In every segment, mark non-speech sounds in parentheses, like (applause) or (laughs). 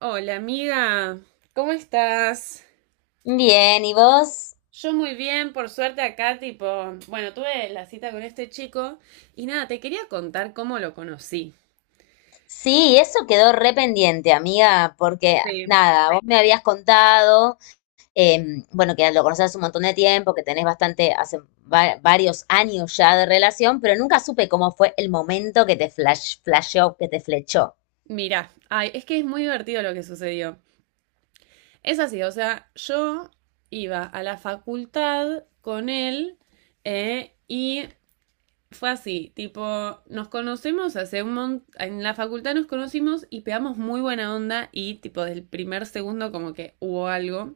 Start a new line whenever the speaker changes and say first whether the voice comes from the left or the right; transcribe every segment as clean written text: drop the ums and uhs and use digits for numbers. right: Hola amiga, ¿cómo estás?
left: Bien, ¿y vos?
right: Yo muy bien, por suerte acá, tipo, bueno, tuve la cita con este chico y nada, te quería contar cómo lo conocí.
left: Sí, eso quedó re pendiente, amiga, porque
right: Sí.
left: nada, vos me habías contado, bueno, que lo conocés hace un montón de tiempo, que tenés bastante, hace varios años ya de relación, pero nunca supe cómo fue el momento que te flasheó, que te flechó.
right: Mira, ay, es que es muy divertido lo que sucedió. Es así, o sea, yo iba a la facultad con él, y fue así, tipo, nos conocemos hace un montón, en la facultad nos conocimos y pegamos muy buena onda y tipo del primer segundo como que hubo algo.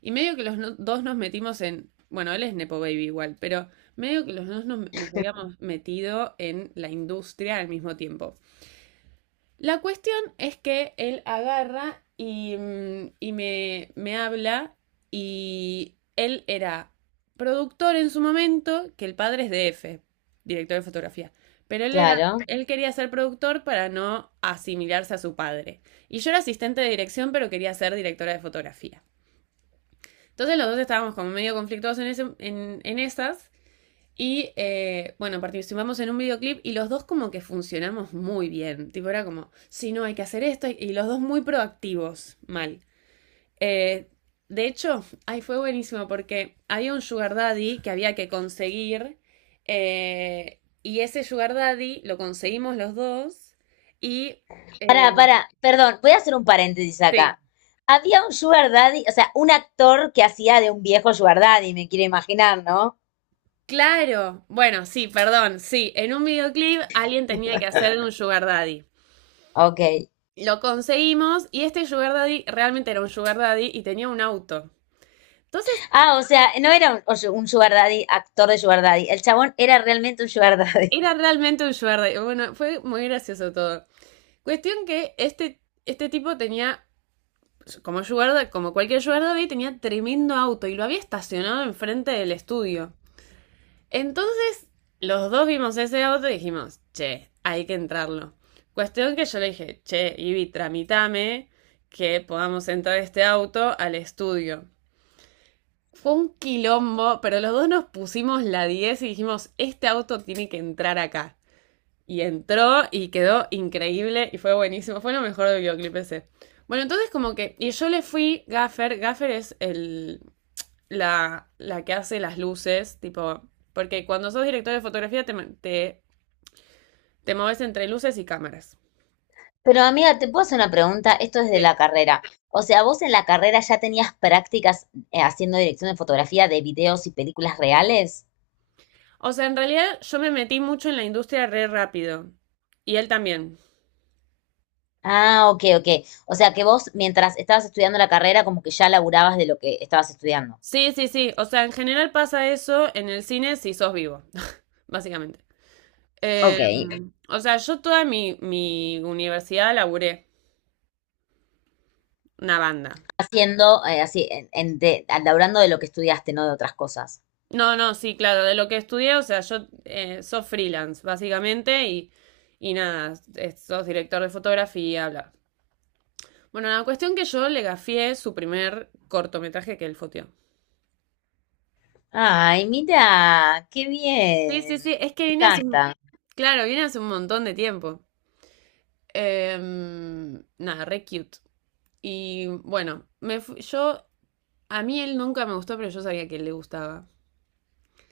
right: Y medio que los dos nos metimos en, bueno, él es Nepo Baby igual, pero medio que los dos nos habíamos metido en la industria al mismo tiempo. La cuestión es que él agarra y, y me habla, y él era productor en su momento, que el padre es DF, director de fotografía. Pero
left: Claro.
right: él quería ser productor para no asimilarse a su padre. Y yo era asistente de dirección, pero quería ser directora de fotografía. Entonces los dos estábamos como medio conflictuados en esas. Y bueno, participamos en un videoclip y los dos como que funcionamos muy bien. Tipo, era como, sí, no, hay que hacer esto. Y los dos muy proactivos, mal. Eh, de hecho, ahí fue buenísimo porque había un sugar daddy que había que conseguir. Y ese sugar daddy lo conseguimos los dos. Y
left: Para,
right: eh,
left: para, perdón, voy a hacer un paréntesis
right: sí,
left: acá. Había un sugar daddy, o sea, un actor que hacía de un viejo sugar daddy, me quiero imaginar, ¿no?
right: claro, bueno, sí, perdón, sí, en un videoclip alguien tenía que hacer de un sugar daddy.
left: Ok.
right: Lo conseguimos y este sugar daddy realmente era un sugar daddy y tenía un auto. Entonces,
left: Ah, o sea, no era un, o sea, un sugar daddy, actor de sugar daddy. El chabón era realmente un sugar (laughs) daddy.
right: era realmente un sugar daddy. Bueno, fue muy gracioso todo. Cuestión que este tipo tenía, como sugar daddy, como cualquier sugar daddy, tenía tremendo auto y lo había estacionado enfrente del estudio. Entonces, los dos vimos ese auto y dijimos, che, hay que entrarlo. Cuestión que yo le dije, che, Ivy, tramitame que podamos entrar este auto al estudio. Fue un quilombo, pero los dos nos pusimos la 10 y dijimos, este auto tiene que entrar acá. Y entró y quedó increíble y fue buenísimo. Fue lo mejor del videoclip ese. Bueno, entonces como que... Y yo le fui Gaffer. Gaffer es el... La que hace las luces, tipo... Porque cuando sos director de fotografía te, te moves entre luces y cámaras.
left: Pero amiga, te puedo hacer una pregunta. Esto es de
right: Sí.
left: la carrera. O sea, vos en la carrera ya tenías prácticas haciendo dirección de fotografía de videos y películas reales.
right: O sea, en realidad yo me metí mucho en la industria re rápido. Y él también.
left: Ah, ok. O sea, que vos mientras estabas estudiando la carrera como que ya laburabas de lo que estabas estudiando.
right: Sí, sí, sí. O sea, en general pasa eso en el cine si sos vivo, (laughs) básicamente. Eh,
left: Ok,
right: o sea, yo toda mi universidad laburé una banda.
left: haciendo, así, laburando de lo que estudiaste, no de otras cosas.
right: No, no, sí, claro, de lo que estudié, o sea, yo sos freelance, básicamente, y nada, es- sos director de fotografía, bla. Bueno, la cuestión que yo le gafié su primer cortometraje que él foteó.
left: Ay, mira, qué
right: Sí, sí,
left: bien.
right: sí, es que
left: Me
right: vine hace un...
left: encanta.
right: Claro, vine hace un montón de tiempo. Nada, re cute. Y bueno, yo, a mí él nunca me gustó, pero yo sabía que él le gustaba.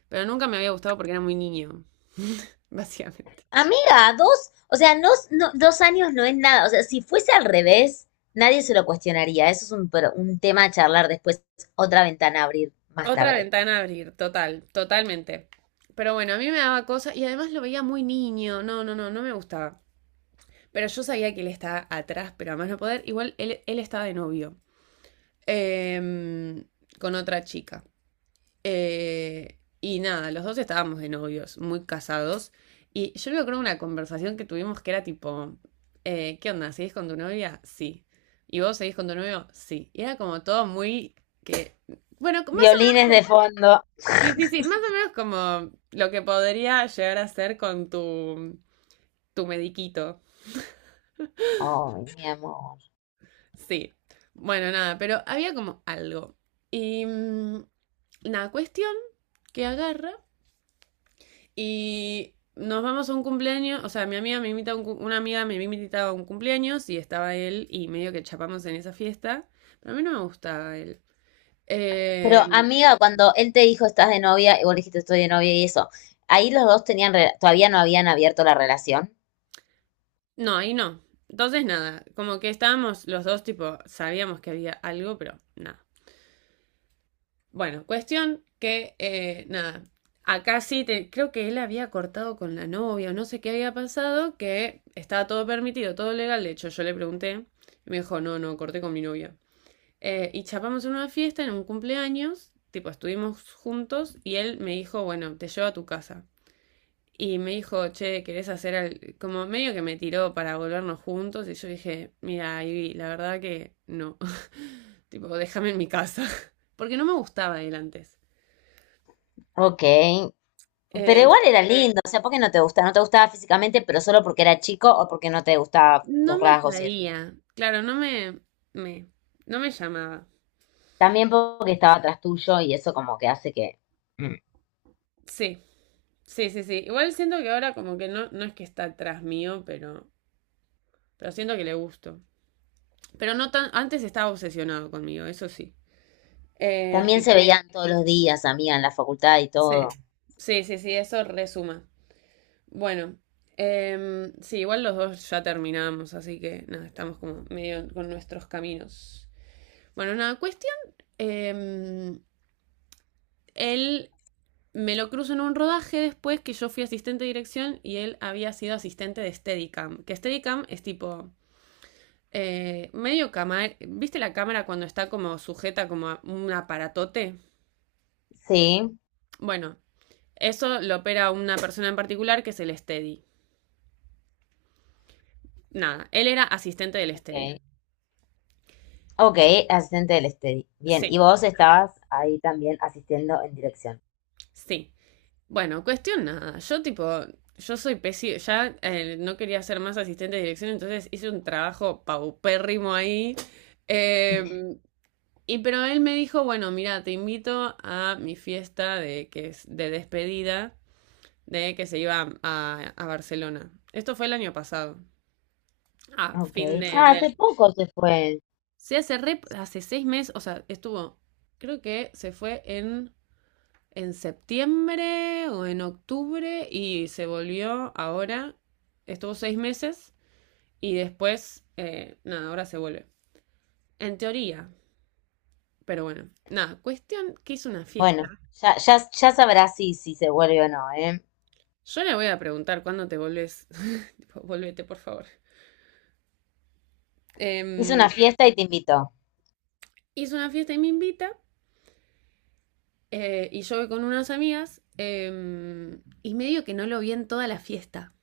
right: Pero nunca me había gustado porque era muy niño, (laughs) básicamente.
left: Amiga, dos, o sea, dos años no es nada. O sea, si fuese al revés, nadie se lo cuestionaría. Eso es un tema a charlar después, otra ventana a abrir más
right: Otra
left: tarde.
right: ventana a abrir, total, totalmente. Pero bueno, a mí me daba cosa y además lo veía muy niño. No, no, no, no me gustaba. Pero yo sabía que él estaba atrás, pero además no poder. Igual él estaba de novio eh, con otra chica. Y nada, los dos estábamos de novios, muy casados. Y yo me acuerdo una conversación que tuvimos que era tipo, ¿qué onda? ¿Seguís con tu novia? Sí. ¿Y vos seguís con tu novio? Sí. Y era como todo muy que, bueno, más o menos,
left: Violines de fondo.
right: sí, sí, sí, más o menos como lo que podría llegar a ser con tu, tu mediquito.
left: Ay, mi amor.
right: Sí. Bueno, nada, pero había como algo. Y mm, Nada, cuestión que agarra, y nos vamos a un cumpleaños, o sea, mi amiga me invita a un, una amiga me invitaba a un cumpleaños y estaba él y medio que chapamos en esa fiesta, pero a mí no me gustaba él.
left: Pero,
right: Eh,
left: amiga, cuando él te dijo estás de novia, y vos le dijiste estoy de novia y eso, ahí los dos todavía no habían abierto la relación.
right: no, ahí no. Entonces nada, como que estábamos los dos tipo, sabíamos que había algo, pero nada. Bueno, cuestión que nada, acá creo que él había cortado con la novia o no sé qué había pasado, que estaba todo permitido, todo legal, de hecho yo le pregunté y me dijo, no, no, corté con mi novia. Y chapamos en una fiesta, en un cumpleaños, tipo, estuvimos juntos y él me dijo, bueno, te llevo a tu casa. Y me dijo, che, ¿querés hacer al... como medio que me tiró para volvernos juntos? Y yo dije, mira, Ivy, la verdad que no. (laughs) Tipo, déjame en mi casa. (laughs) Porque no me gustaba él antes.
left: Ok. Pero
right: Eh,
left: igual era, sí, lindo, o sea, ¿por qué no te gustaba? No te gustaba físicamente, pero solo porque era chico o porque no te gustaban
right: no
left: los
right: me
left: rasgos y eso.
right: atraía. Claro, me, no me llamaba.
left: También porque estaba atrás tuyo y eso como que hace que... Mm.
right: Sí, sí, sí, sí. Igual siento que ahora como que no, no es que está atrás mío, pero siento que le gusto. Pero no tan, antes estaba obsesionado conmigo, eso sí. Eh,
left: También
right: y-
left: se veían todos los días, amiga, en la facultad y
right: sí,
left: todo.
right: sí, sí, sí, eso resuma. Bueno, sí, igual los dos ya terminamos, así que nada, estamos como medio con nuestros caminos. Bueno, nada, cuestión, em, él me lo cruzo en un rodaje después que yo fui asistente de dirección y él había sido asistente de Steadicam, que Steadicam es tipo... medio cámara, ¿viste la cámara cuando está como sujeta como a un aparatote?
left: Sí,
right: Bueno, eso lo opera una persona en particular que es el Steady. Nada, él era asistente del
left: ok.
right: Steady.
left: Ok, asistente del steady. Bien, y
right: Sí,
left: vos estabas ahí también asistiendo en dirección.
right: sí. Bueno, cuestión nada. Yo tipo, yo soy pésimo, ya no quería ser más asistente de dirección, entonces hice un trabajo paupérrimo ahí. Eh, pero él me dijo, bueno, mira, te invito a mi fiesta de, que es de despedida de que se iba a Barcelona. Esto fue el año pasado. Ah,
left: Ok.
right: fin de,
left: Ah,
right: del
left: hace poco se fue.
right: Sí, hace, hace 6 meses, o sea, estuvo, creo que se fue en, septiembre o en octubre y se volvió ahora, estuvo 6 meses y después, nada, ahora se vuelve. En teoría, pero bueno, nada, cuestión que hizo una fiesta.
left: Bueno, ya sabrás si se vuelve o no, ¿eh?
right: Yo le voy a preguntar cuándo te volvés, (laughs) tipo, volvete por favor.
left: Hizo
right: Em,
left: una fiesta y te invitó.
right: Hizo una fiesta y me invita. Y yo voy con unas amigas y medio que no lo vi en toda la fiesta.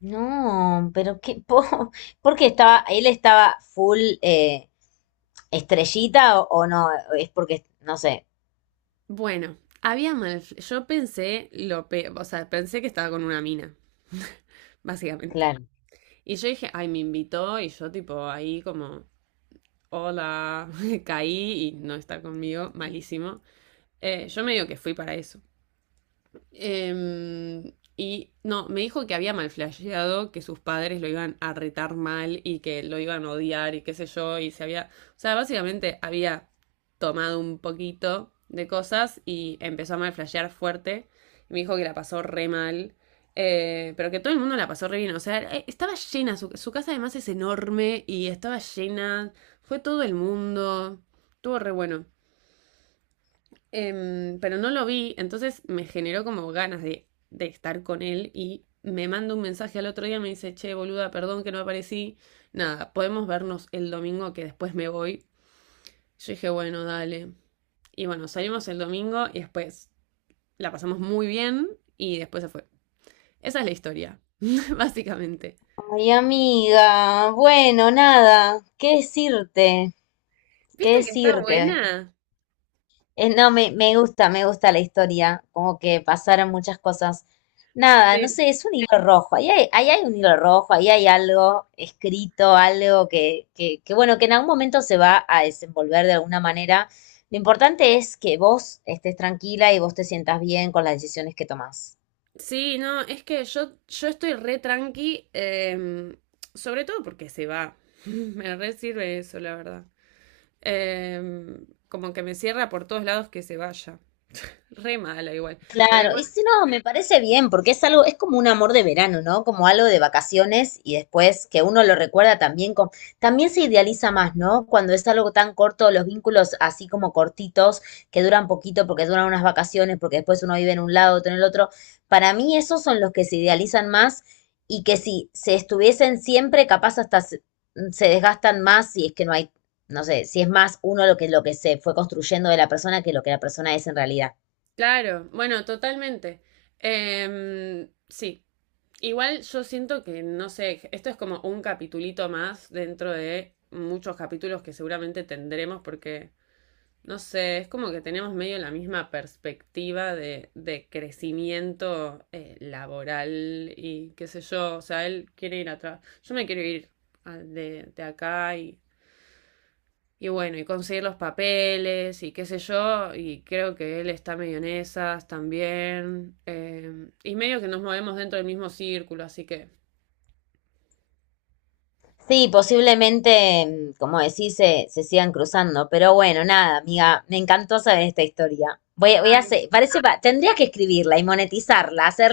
left: No, pero qué po (laughs) ¿por qué estaba, él estaba full estrellita o no, es porque, no sé,
right: Bueno, había mal. Yo pensé lo pe- o sea, pensé que estaba con una mina, básicamente.
left: claro.
right: Y yo dije, ay, me invitó, y yo tipo ahí como, hola, (laughs) caí y no está conmigo, malísimo. Yo medio que fui para eso. Y no, me dijo que había malflasheado, que sus padres lo iban a retar mal y que lo iban a odiar y qué sé yo, y se había, o sea, básicamente había tomado un poquito de cosas y empezó a malflashear fuerte. Y me dijo que la pasó re mal, pero que todo el mundo la pasó re bien, o sea, estaba llena, su casa además es enorme y estaba llena, fue todo el mundo, estuvo re bueno. Pero no lo vi, entonces me generó como ganas de estar con él y me manda un mensaje al otro día, me dice, che, boluda, perdón que no aparecí, nada, podemos vernos el domingo que después me voy. Yo dije, bueno, dale. Y bueno, salimos el domingo y después la pasamos muy bien y después se fue. Esa es la historia, (laughs) básicamente.
left: Ay, amiga, bueno, nada, qué
right: ¿Viste que está
left: decirte.
right: buena?
left: No, me gusta la historia, como que pasaron muchas cosas. Nada, no sé, es un hilo rojo, ahí hay un hilo rojo, ahí hay algo escrito, que, bueno, que en algún momento se va a desenvolver de alguna manera. Lo importante es que vos estés tranquila y vos te sientas bien con las decisiones que tomás.
right: Sí, no, es que yo estoy re tranqui, sobre todo porque se va. (laughs) Me re sirve eso, la verdad. Como que me cierra por todos lados que se vaya. (laughs) Re mala igual. Pero
left: Claro, y
right: igual,
left: si no, me parece bien, porque es algo, es como un amor de verano, ¿no? Como algo de vacaciones y después que uno lo recuerda también con, también se idealiza más, ¿no? Cuando es algo tan corto, los vínculos así como cortitos, que duran poquito porque duran unas vacaciones, porque después uno vive en un lado, otro en el otro. Para mí esos son los que se idealizan más y que si se estuviesen siempre, capaz se desgastan más si es que no hay, no sé, si es más uno lo que se fue construyendo de la persona que lo que la persona es en realidad.
right: claro, bueno, totalmente. Sí. Igual yo siento que, no sé, esto es como un capitulito más dentro de muchos capítulos que seguramente tendremos porque... No sé, es como que tenemos medio la misma perspectiva de crecimiento laboral y qué sé yo. O sea, él quiere ir atrás. Yo me quiero ir de acá y bueno, y conseguir los papeles y qué sé yo. Y creo que él está medio en esas también. Y medio que nos movemos dentro del mismo círculo, así que.
left: Sí, posiblemente, mm, como decís, se sigan cruzando. Pero bueno, nada, amiga, me encantó saber esta historia. Voy a
right: Ay.
left: hacer, parece, tendría que escribirla y monetizarla, hacer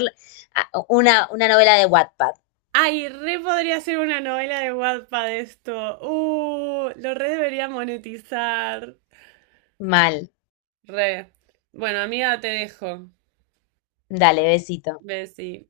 left: una novela de Wattpad.
right: Ay, re podría ser una novela de Wattpad esto. Lo re debería monetizar.
left: Mal.
right: Re. Bueno, amiga, te dejo.
left: Dale, besito.
right: Bessie.